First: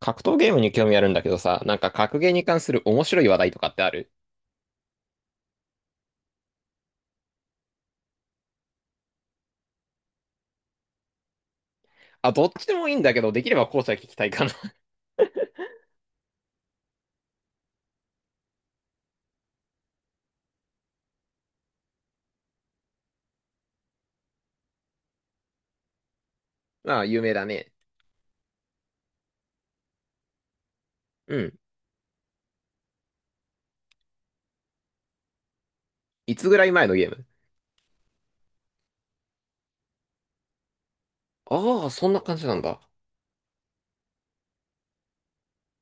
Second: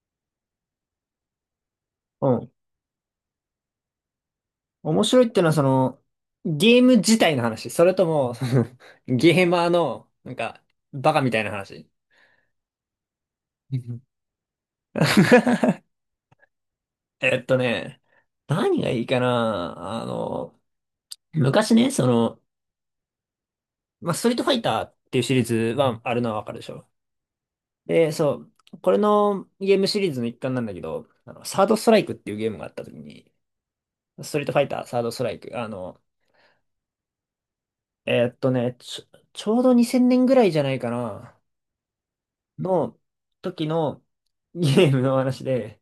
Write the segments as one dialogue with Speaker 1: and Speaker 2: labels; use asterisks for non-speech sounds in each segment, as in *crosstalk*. Speaker 1: 格闘ゲームに興味あるんだけどさ、なんか格
Speaker 2: う
Speaker 1: ゲーに
Speaker 2: ん。
Speaker 1: 関する面白い話題とかってある？
Speaker 2: 面白いってのは、その、ゲーム自体の話。それとも、*laughs* そのゲーマーの、なんか、バカみたいな話。
Speaker 1: あ、どっちでもいいんだけど、できれば
Speaker 2: う
Speaker 1: 後者
Speaker 2: ん
Speaker 1: 聞きたいかな。
Speaker 2: *laughs* えっとね、何がいいかな。昔ね、まあ、ストリートファイターっていうシリーズはあるのはわかるでし
Speaker 1: *laughs*
Speaker 2: ょ。
Speaker 1: ああ、有名だね。
Speaker 2: で、そう、これのゲームシリーズの一環なんだけど、
Speaker 1: うん。
Speaker 2: サードストライクっていうゲームがあった時に、ストリートファイター、サードストライク、
Speaker 1: いつぐらい前のゲーム？
Speaker 2: ちょうど2000年ぐらいじゃないかな。
Speaker 1: ああ、そんな感じなんだ。
Speaker 2: の時のゲームの話で、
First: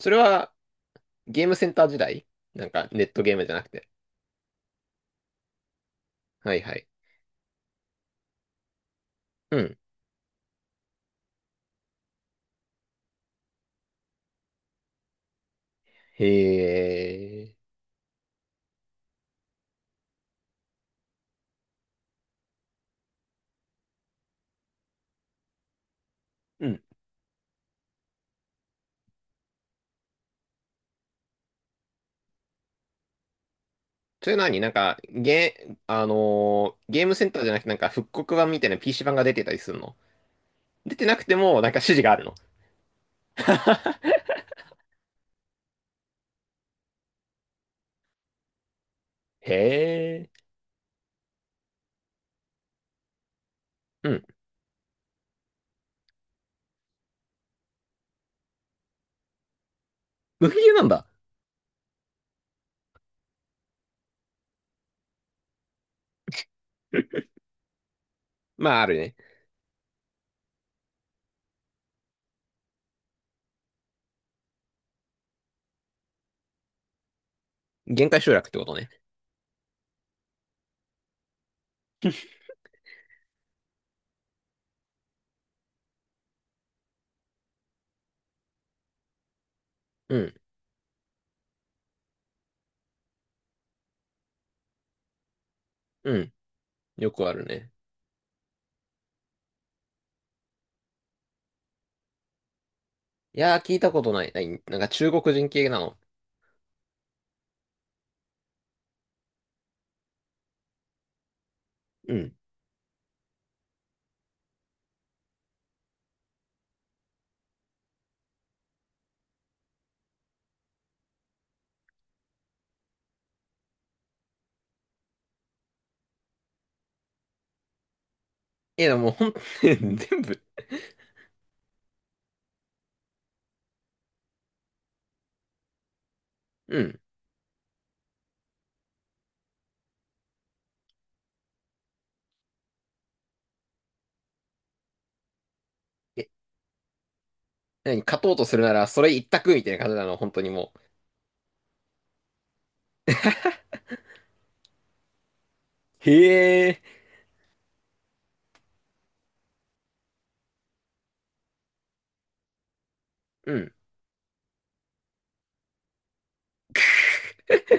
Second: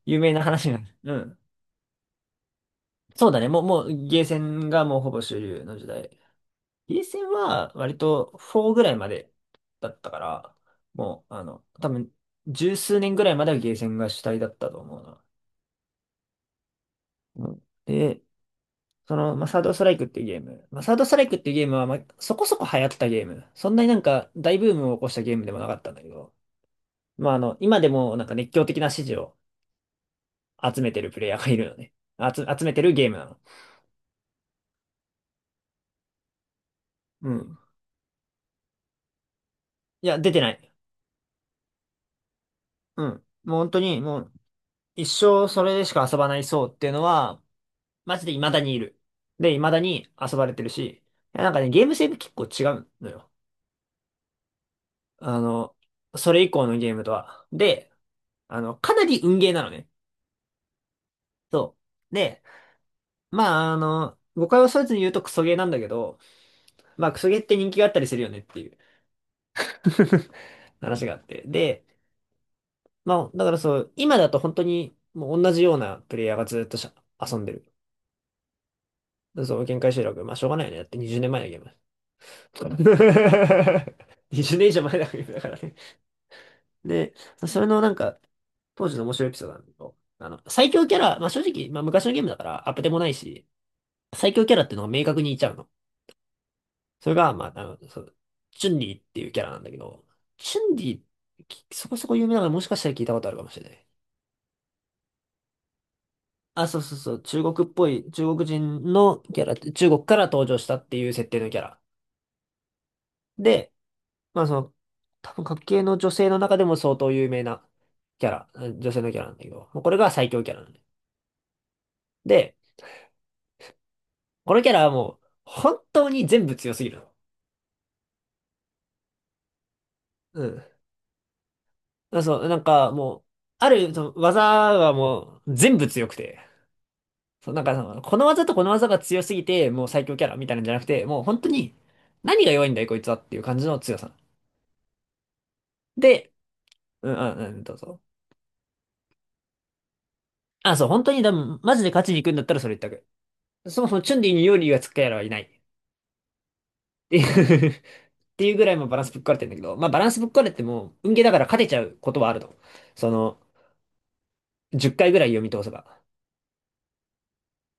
Speaker 1: それ
Speaker 2: 有名な
Speaker 1: は、
Speaker 2: 話なんです。うん。
Speaker 1: ゲームセンター時代、なんか、ネット
Speaker 2: そう
Speaker 1: ゲー
Speaker 2: だ
Speaker 1: ム
Speaker 2: ね。
Speaker 1: じゃ
Speaker 2: も
Speaker 1: な
Speaker 2: う、
Speaker 1: く
Speaker 2: も
Speaker 1: て。
Speaker 2: う、ゲーセンがもうほぼ主流の時代。
Speaker 1: はいはい。
Speaker 2: ゲーセンは割と4ぐらいまで
Speaker 1: うん。
Speaker 2: だったから、もう、多分、十数年ぐらいまではゲーセンが主体だったと思うな。
Speaker 1: へ
Speaker 2: う
Speaker 1: え。
Speaker 2: ん。で、まあ、サードストライクっていうゲーム。まあ、サードストライクっていうゲームは、まあ、そこそこ流行ったゲーム。そんなになんか大ブームを起こしたゲームでもなかったんだけど、
Speaker 1: うん。
Speaker 2: まあ、今でもなんか熱狂的な支持を集めてるプレイヤーがいるのね。集めてるゲームなの。
Speaker 1: それ何、なんか、あのーゲームセン
Speaker 2: う
Speaker 1: ターじゃ
Speaker 2: ん。
Speaker 1: なくて、なんか、復刻版みたいな PC 版が出てたりするの？
Speaker 2: いや、出てない。
Speaker 1: 出てなくても、なんか指示があるの？
Speaker 2: うん。もう本当に、もう、一生それでしか遊ばない層っていうのは、マジで未だにいる。
Speaker 1: へ
Speaker 2: で、未だに
Speaker 1: え。
Speaker 2: 遊ばれてるし、いやなんかね、ゲーム性って結構違うのよ。
Speaker 1: うん。
Speaker 2: あの、それ以降のゲームとは。で、かなり運ゲーなのね。
Speaker 1: 無理なんだ。
Speaker 2: そう。で、まあ、誤解を恐れずに言うとクソゲーなんだけど、まあ、クソゲーって人気があったりするよねってい
Speaker 1: ま
Speaker 2: う
Speaker 1: あ、あるね。
Speaker 2: *laughs* 話があって。で、まあ、だからそう、今だと本当にもう同じようなプレイヤーがずっと遊んでる。
Speaker 1: 限界集落ってことね。
Speaker 2: そう、限界集落。まあ、しょうがないよね。だって20年前のゲーム。*laughs* 20年以上前のゲームだからね。で、それのなんか、当時の面白いエピソードなんだけど、
Speaker 1: うん。
Speaker 2: 最強キャラ、まあ正直、まあ昔のゲームだからアップでもないし、最強キャラっていうのが明確にいちゃうの。
Speaker 1: うん。
Speaker 2: そ
Speaker 1: よ
Speaker 2: れ
Speaker 1: く
Speaker 2: が、
Speaker 1: ある
Speaker 2: まあ、
Speaker 1: ね。
Speaker 2: そう、チュンリーっていうキャラなんだけど、チュンリー、そこそこ有名だからもしかしたら聞いたことある
Speaker 1: い
Speaker 2: かも
Speaker 1: や
Speaker 2: し
Speaker 1: ー、
Speaker 2: れ
Speaker 1: 聞
Speaker 2: な
Speaker 1: い
Speaker 2: い。
Speaker 1: たことない。ない、なんか中国人系なの？
Speaker 2: あ、そうそうそう、中国っぽい、中国人のキャラ中国から登場したっていう設定のキャラ。
Speaker 1: うん。
Speaker 2: で、まあその、多分、各系の女性の中でも相当有名なキャラ、うん女性のキャラなんだけど、もうこれが最強キャラなんで。で、このキャラはもう、本当に全部強すぎるの。
Speaker 1: いや、でもほん、*laughs* 全部。
Speaker 2: うん。まあそう、なんかもう、ある、その技はもう、全部強くて、
Speaker 1: うん。
Speaker 2: そう、なんかその、この技とこの技が強すぎて、もう最強キャラみたいなんじゃなくて、もう本当に、何が弱いんだい、こいつはっていう感じの強さ。
Speaker 1: え、
Speaker 2: でどう
Speaker 1: 何、
Speaker 2: ぞ。
Speaker 1: 勝とうとするなら、それ一択みたいな感じなの、本当にも
Speaker 2: あ、そう、本当に、でも、マジで勝ちに行くんだったらそれ一択。そもそもチュンリーにヨリーがつくやらはいない。っ
Speaker 1: う。へえ。
Speaker 2: ていう *laughs* っていうぐらいもバランスぶっ壊れてんだけど、まあバランスぶっ壊れても、運ゲーだから勝てちゃうことはあると。その、
Speaker 1: うん。
Speaker 2: 10回ぐらい読み通せば。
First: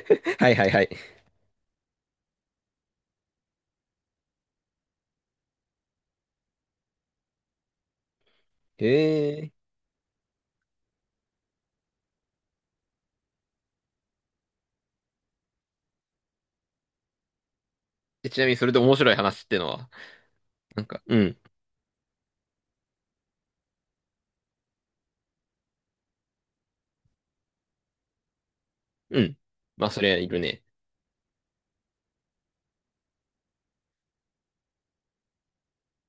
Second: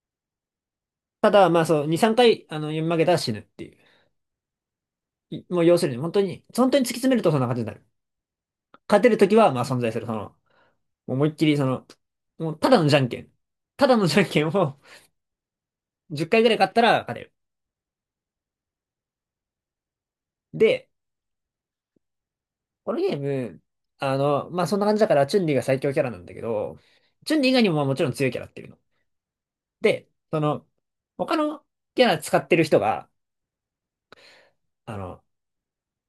Speaker 1: *laughs* はいはいはい。
Speaker 2: ただ、まあそう、2、3回、読み負けたら死ぬっていう。もう要するに、本当に、本当に突き詰めるとそんな感じになる。
Speaker 1: へ
Speaker 2: 勝てるとき
Speaker 1: え。
Speaker 2: は、まあ存在する。その、もう思いっきり、その、もうただのじゃんけん。ただのじゃんけんを10回ぐらい勝ったら勝てる。
Speaker 1: え、ちなみに、それで面白い話ってのは、なん
Speaker 2: で、
Speaker 1: か、うん。
Speaker 2: このゲーム、そんな感じだから、チュンリーが最強キャラなんだけど、チュンリー以外にもまあもちろん強いキャラっていうの。
Speaker 1: うん。まあ、そ
Speaker 2: で、
Speaker 1: れはいる
Speaker 2: そ
Speaker 1: ね。
Speaker 2: の、他のキャラ使ってる人が、あの、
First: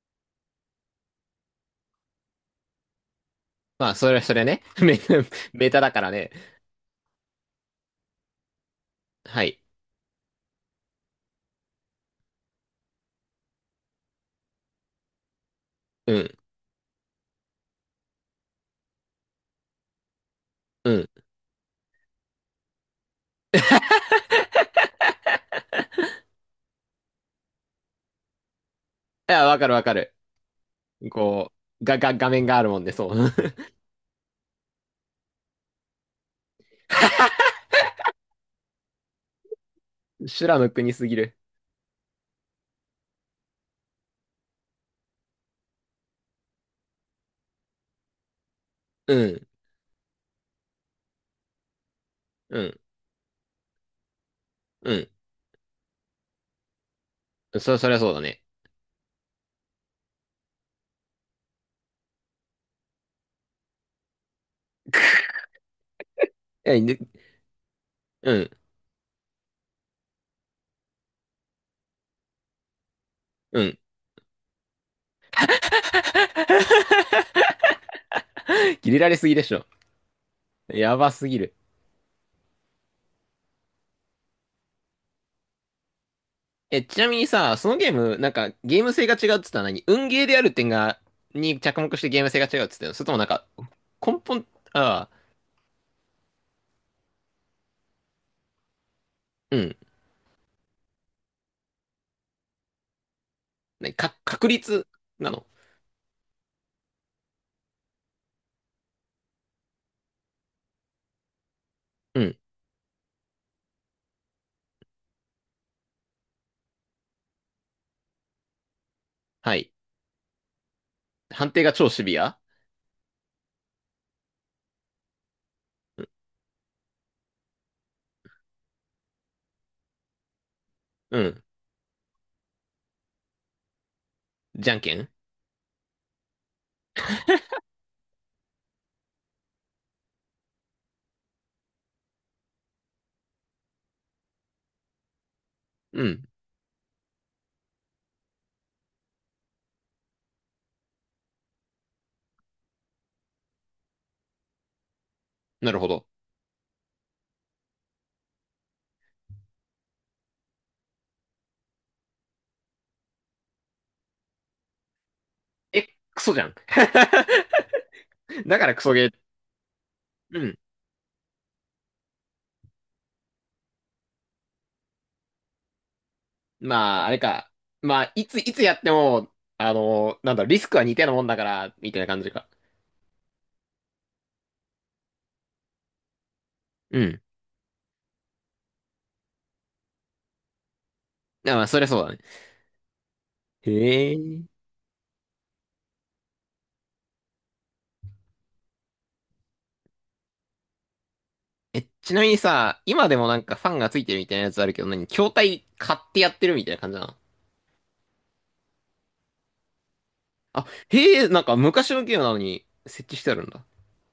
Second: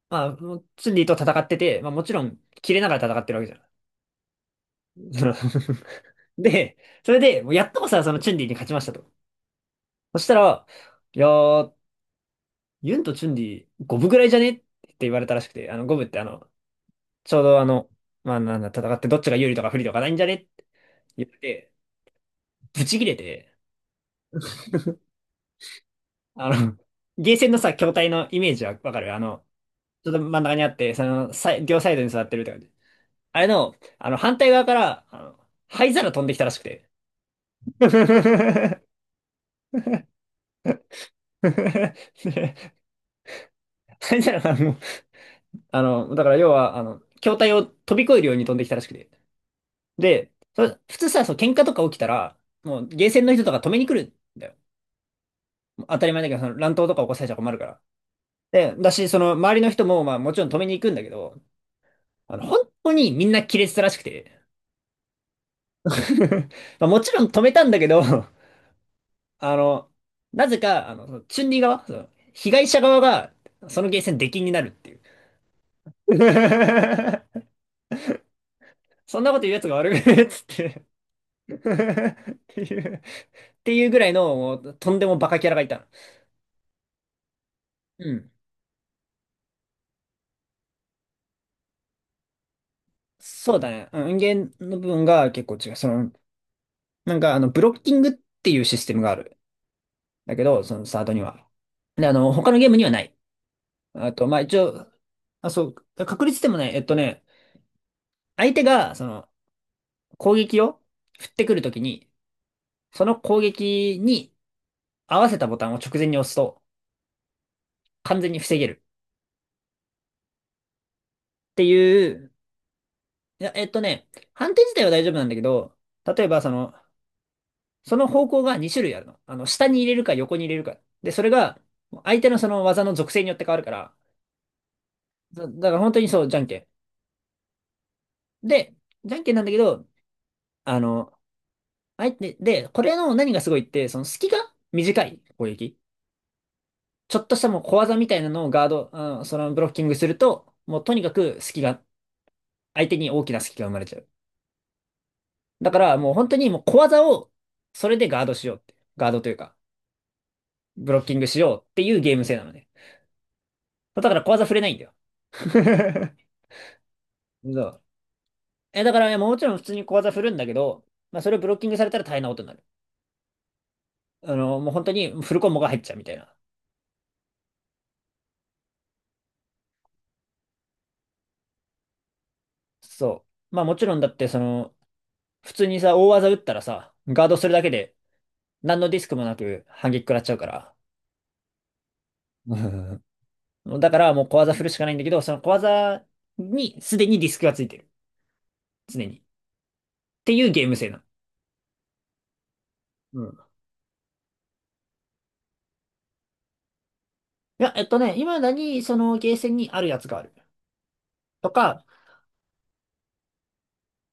Speaker 2: まあ、チュンリーと戦ってて、まあ、もちろん、切れながら戦ってるわけじゃ
Speaker 1: まあ、それは、それはね。*laughs*
Speaker 2: ん。その
Speaker 1: メタだからね。
Speaker 2: *laughs* で、それで、もうやっとこさ、そのチュンリーに勝ちましたと。
Speaker 1: はい。
Speaker 2: そしたら、いやー、ユンとチュンリー、五分ぐらいじゃねって言われたらしくて、五分っ
Speaker 1: う
Speaker 2: てあ
Speaker 1: ん。
Speaker 2: の、ちょうどあの、まあ、なんだ、戦ってどっちが有利とか不利とかないんじゃねって
Speaker 1: うん。い
Speaker 2: 言って、ブチ切れて、あうの、ん。ゲーセンのさ、筐体のイメージはわかる
Speaker 1: や、わかるわか
Speaker 2: ちょっ
Speaker 1: る。
Speaker 2: と真ん中にあって、その、
Speaker 1: こ
Speaker 2: 両
Speaker 1: う、
Speaker 2: サイドに座
Speaker 1: 画
Speaker 2: ってる
Speaker 1: 面
Speaker 2: って
Speaker 1: が
Speaker 2: 感
Speaker 1: ある
Speaker 2: じ。
Speaker 1: もんで、そう。
Speaker 2: あれの、反対側から、灰皿飛んできたらしくて。*laughs* 灰
Speaker 1: *laughs* 修羅の国すぎる。
Speaker 2: 皿がもう、だから要は、筐体を飛び越えるように飛んできたらしくて。
Speaker 1: うん、
Speaker 2: で、普通さ、そう、喧嘩とか起きたら、
Speaker 1: うん、
Speaker 2: もう、ゲーセンの人とか止めに来るんだよ。
Speaker 1: うん。
Speaker 2: 当たり前だけど、その乱闘とか起こされちゃ困るから。
Speaker 1: そりゃそうだね。
Speaker 2: で、だし、その、周りの人も、まあ、もちろん止めに行くんだけど、本当にみんな亀裂したらしくて。*laughs*
Speaker 1: え、
Speaker 2: まあ、
Speaker 1: で、
Speaker 2: もちろん止めたんだけど、
Speaker 1: うん、
Speaker 2: *laughs* あの、なぜか、そのチュンリー側、その被害者側が、
Speaker 1: うん。
Speaker 2: そのゲーセン出禁になるっていう。*laughs*
Speaker 1: *laughs* 切れられ
Speaker 2: そん
Speaker 1: す
Speaker 2: な
Speaker 1: ぎ
Speaker 2: こ
Speaker 1: で
Speaker 2: と言
Speaker 1: し
Speaker 2: うや
Speaker 1: ょ。
Speaker 2: つが悪いっつって
Speaker 1: やばすぎ
Speaker 2: *laughs*
Speaker 1: る。
Speaker 2: っていうぐらいの、もう、とんでもバカキャラがいたの。
Speaker 1: え、ちなみにさ、そのゲー
Speaker 2: う
Speaker 1: ム、な
Speaker 2: ん。
Speaker 1: んか、ゲーム性が違うっつったのは何、運ゲーである点が、に着目してゲーム性が違うっつったの、それともなんか、
Speaker 2: そうだね。うん音
Speaker 1: 根本、
Speaker 2: 源の部分
Speaker 1: ああ、
Speaker 2: が結構違う。その、なんか、ブロッキングっていうシステムがある。
Speaker 1: うん。
Speaker 2: だけど、そのサードには。で、他のゲームにはない。
Speaker 1: ね
Speaker 2: あ
Speaker 1: か、
Speaker 2: と、まあ、
Speaker 1: 確
Speaker 2: 一
Speaker 1: 率
Speaker 2: 応、
Speaker 1: なの？
Speaker 2: あ、そう、確率でもね、相手が、その、攻撃を振ってくるときに、
Speaker 1: うん。
Speaker 2: その攻撃に合わせたボタンを直前に押すと完全に防げる
Speaker 1: はい。判
Speaker 2: っ
Speaker 1: 定
Speaker 2: て
Speaker 1: が超シ
Speaker 2: い
Speaker 1: ビ
Speaker 2: う、
Speaker 1: ア？
Speaker 2: いや、判定自体は大丈夫なんだけど、例えばその、その方向が2種類あるの。あの、下に入れるか横に入れるか。で、
Speaker 1: う
Speaker 2: それ
Speaker 1: ん。
Speaker 2: が相手のその技の属性によって変わるから、
Speaker 1: じゃんけん？
Speaker 2: だから本当にそう、じゃんけん。で、じゃんけんなんだけど、あの、で、これの何がすごいって、その隙が短い攻撃。
Speaker 1: うん。
Speaker 2: ちょっとしたもう小技みたいなのをガード、うん、そのブロッキングすると、もうとにかく隙が、相手に大きな隙が生まれちゃう。だ
Speaker 1: なる
Speaker 2: か
Speaker 1: ほ
Speaker 2: ら
Speaker 1: ど。
Speaker 2: もう本当にもう小技を、それでガードしようって。ガードというか、ブロッキングしようっていうゲーム性なのね。だから小技振れないんだよ。
Speaker 1: え、
Speaker 2: *laughs*
Speaker 1: クソじゃん。*laughs*
Speaker 2: そう。
Speaker 1: だからク
Speaker 2: え、
Speaker 1: ソ
Speaker 2: だか
Speaker 1: ゲ
Speaker 2: ら、
Speaker 1: ー。
Speaker 2: いや、もちろん普通に小技振るん
Speaker 1: う
Speaker 2: だけ
Speaker 1: ん。
Speaker 2: ど、まあそれをブロッキングされたら大変なことになる。もう本当にフルコンボが入っちゃうみたいな。
Speaker 1: まあ、あれか。まあ、いつやっても、あの、なんだろう、リスクは似たようなもんだから、みたいな感じか。
Speaker 2: そう。まあもちろんだってその、普通にさ、大技打ったらさ、
Speaker 1: うん。
Speaker 2: ガードするだけで、何のディスクもなく反撃食らっちゃうから。
Speaker 1: あ、まあ、そりゃそうだね。
Speaker 2: う
Speaker 1: へ
Speaker 2: んだからもう小
Speaker 1: え。
Speaker 2: 技振るしかないんだけど、その小技にすでにディスクがついてる。常に。っていうゲーム性なの。
Speaker 1: え、ちなみにさ、今で
Speaker 2: う
Speaker 1: もな
Speaker 2: ん
Speaker 1: んかファンがついてるみたいなやつあるけど、何、筐体買ってやってるみたいな感じなの？
Speaker 2: いや、今だにそのゲーセンにあるやつがある。
Speaker 1: あ、へえ、なん
Speaker 2: と
Speaker 1: か
Speaker 2: か、
Speaker 1: 昔のゲームなのに設置してあるんだ。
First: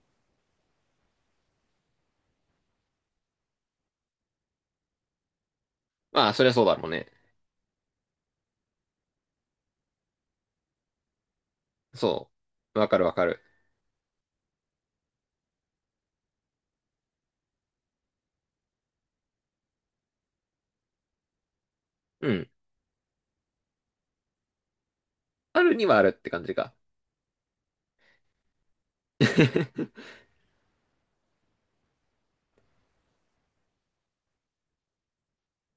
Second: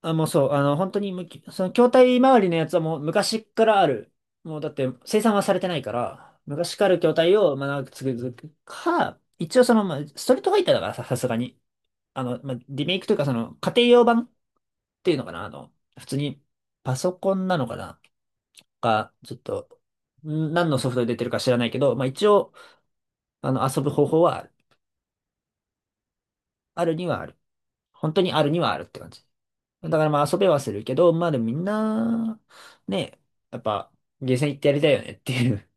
Speaker 2: あ、もうそう、あの、本当にむき、その筐体周りのやつはもう昔からある。もうだって生産はされてないか
Speaker 1: まあ、
Speaker 2: ら、
Speaker 1: そりゃそうだ
Speaker 2: 昔か
Speaker 1: ろう
Speaker 2: らある
Speaker 1: ね。
Speaker 2: 筐体をまあ長く続くか、一応その、まあ、ストリートファイターだからさ、さすがに。
Speaker 1: そ
Speaker 2: まあ、
Speaker 1: う。
Speaker 2: リ
Speaker 1: わ
Speaker 2: メ
Speaker 1: か
Speaker 2: イ
Speaker 1: る
Speaker 2: ク
Speaker 1: わ
Speaker 2: というか
Speaker 1: か
Speaker 2: そ
Speaker 1: る。
Speaker 2: の家庭用版っていうのかな、普通にパソコンなのかな。か、ちょっと、ん何のソフトで出てるか知らないけど、まあ一
Speaker 1: うん。
Speaker 2: 応、遊ぶ方法はある。
Speaker 1: あるにはあるって感じか。
Speaker 2: あるにはある。本当にあるにはあるって感じ。だか
Speaker 1: *laughs*
Speaker 2: らまあ遊べはするけど、まあでもみんな、ね、やっぱ、ゲーセン行ってやりたいよねっていう。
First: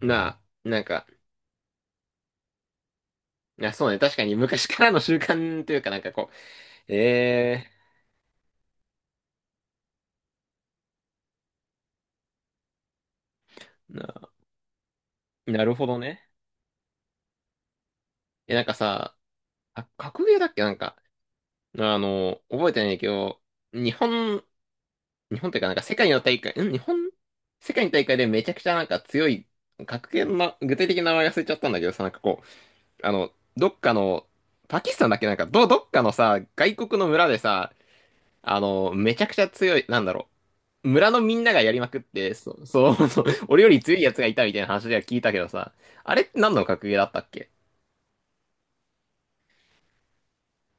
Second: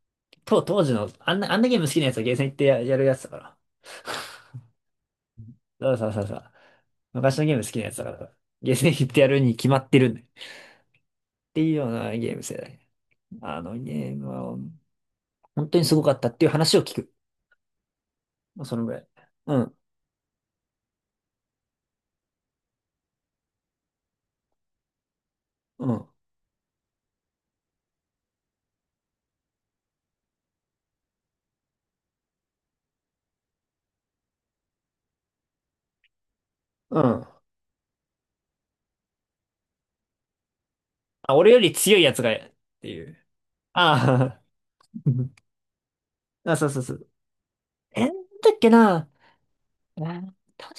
Speaker 1: な
Speaker 2: *laughs*
Speaker 1: あ、な
Speaker 2: 当
Speaker 1: ん
Speaker 2: 時
Speaker 1: か、
Speaker 2: の、あんなゲーム好きなやつはゲーセン行ってやるやつだから。
Speaker 1: いや、そうね。確かに昔からの習慣というか
Speaker 2: そう
Speaker 1: なん
Speaker 2: そ
Speaker 1: か
Speaker 2: うそう
Speaker 1: こ
Speaker 2: そう。
Speaker 1: う、
Speaker 2: 昔の
Speaker 1: え
Speaker 2: ゲーム好
Speaker 1: え。
Speaker 2: きなやつだから、ゲーセン行ってやるに決まってるんだよ。っていうようなゲーム世代。あのゲームは、
Speaker 1: な
Speaker 2: 本
Speaker 1: る
Speaker 2: 当に
Speaker 1: ほ
Speaker 2: す
Speaker 1: ど
Speaker 2: ごかっ
Speaker 1: ね。
Speaker 2: たっていう話を聞く。
Speaker 1: え、なんか
Speaker 2: そのぐらい。
Speaker 1: さ、
Speaker 2: うん、
Speaker 1: あ、格ゲーだっけ、なんか、あの、覚えてないけど、日本、日本というかなんか
Speaker 2: う
Speaker 1: 世
Speaker 2: ん、
Speaker 1: 界の大会、ん、世界の大会でめちゃくちゃなんか強い、格ゲーのな、具体的な名前忘れちゃったんだけどさ、なんかこう、あの、どっかの、パキスタンだっけ、なんか、どっかのさ、外国
Speaker 2: う
Speaker 1: の
Speaker 2: ん。
Speaker 1: 村でさ、あの、めちゃくちゃ強い、村の
Speaker 2: あ、
Speaker 1: みん
Speaker 2: 俺
Speaker 1: な
Speaker 2: よ
Speaker 1: がや
Speaker 2: り
Speaker 1: りま
Speaker 2: 強
Speaker 1: くっ
Speaker 2: いやつが、
Speaker 1: て、
Speaker 2: っ
Speaker 1: そう、*laughs*
Speaker 2: て
Speaker 1: そ
Speaker 2: い
Speaker 1: う、
Speaker 2: う。
Speaker 1: そう、俺より強いやつがい
Speaker 2: あ
Speaker 1: たみたいな話では聞いたけどさ、あれって
Speaker 2: あ、*laughs*
Speaker 1: 何
Speaker 2: あ、
Speaker 1: の
Speaker 2: そうそう
Speaker 1: 格
Speaker 2: そ
Speaker 1: ゲーだ
Speaker 2: う。
Speaker 1: ったっけ？
Speaker 2: え、なんだっけな。えー確か、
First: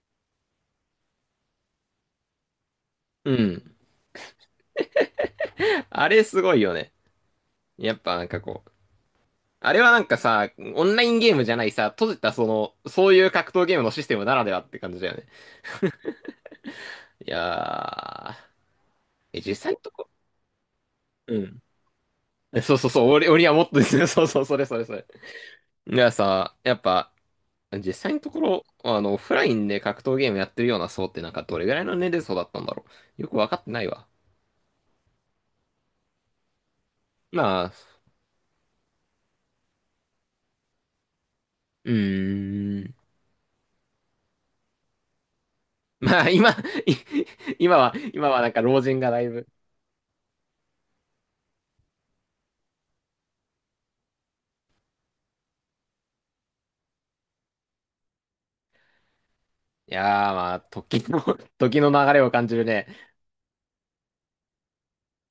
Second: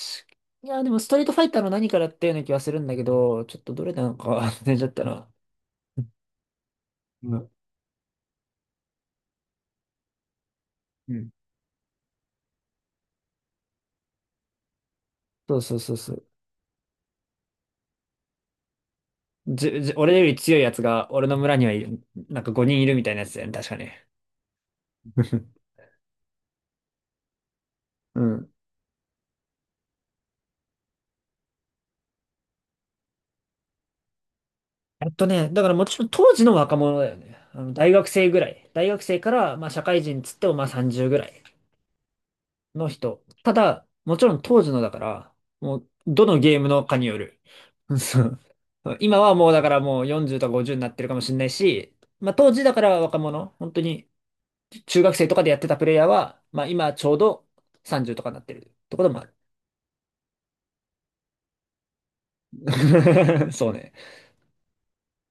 Speaker 2: いや、でもストリートファイターの何からっていうような気はするんだけ
Speaker 1: う
Speaker 2: ど、ちょっと
Speaker 1: ん。
Speaker 2: どれなのか *laughs* 忘れちゃったな。
Speaker 1: あれすごいよね。
Speaker 2: うん。
Speaker 1: やっぱなんかこう、あれはなんかさ、オンライ
Speaker 2: う
Speaker 1: ン
Speaker 2: ん
Speaker 1: ゲームじゃないさ、閉じたその、そういう格闘ゲームのシステムならではって感じだよね。
Speaker 2: そうそうそうそう。
Speaker 1: いやー、え、実際のとこ、
Speaker 2: 俺より強いやつが、俺
Speaker 1: う
Speaker 2: の村
Speaker 1: ん。
Speaker 2: にはいる、なんか
Speaker 1: *laughs* え、そ
Speaker 2: 5
Speaker 1: う
Speaker 2: 人い
Speaker 1: そう
Speaker 2: るみ
Speaker 1: そう、
Speaker 2: たいなやつだ
Speaker 1: 俺
Speaker 2: よ
Speaker 1: は
Speaker 2: ね、
Speaker 1: もっ
Speaker 2: 確か
Speaker 1: とですね、*laughs*
Speaker 2: ね。
Speaker 1: そうそう、それそれそれ。
Speaker 2: *laughs*
Speaker 1: いやさ、やっぱ、実際の
Speaker 2: う
Speaker 1: とこ
Speaker 2: ん。
Speaker 1: ろ、あの、オフラインで格闘ゲームやってるような層ってなんかどれぐらいの年齢層だったんだろう。よくわかってないわ。
Speaker 2: だからもちろん当時の若者だよね。
Speaker 1: ま
Speaker 2: あ
Speaker 1: あ、
Speaker 2: の、大学生ぐらい。大学生から、まあ社会人つってもまあ30ぐらい。
Speaker 1: うー
Speaker 2: の
Speaker 1: ん。
Speaker 2: 人。ただ、もちろん当時のだから、もう、
Speaker 1: ま
Speaker 2: ど
Speaker 1: あ、*laughs*
Speaker 2: の
Speaker 1: 今、い、
Speaker 2: ゲームのかによる。
Speaker 1: 今は、
Speaker 2: *laughs* そ
Speaker 1: 今
Speaker 2: う
Speaker 1: はなんか老人が
Speaker 2: 今
Speaker 1: だい
Speaker 2: は
Speaker 1: ぶ。
Speaker 2: もうだからもう40とか50になってるかもしれないし、まあ当時だから若者、本当に中学生とかでやってたプレイヤーは、まあ今ちょうど30とかになってるってこともあ
Speaker 1: いやー、まあ、時の、時の流れを感じるね。
Speaker 2: る。*laughs* そうね。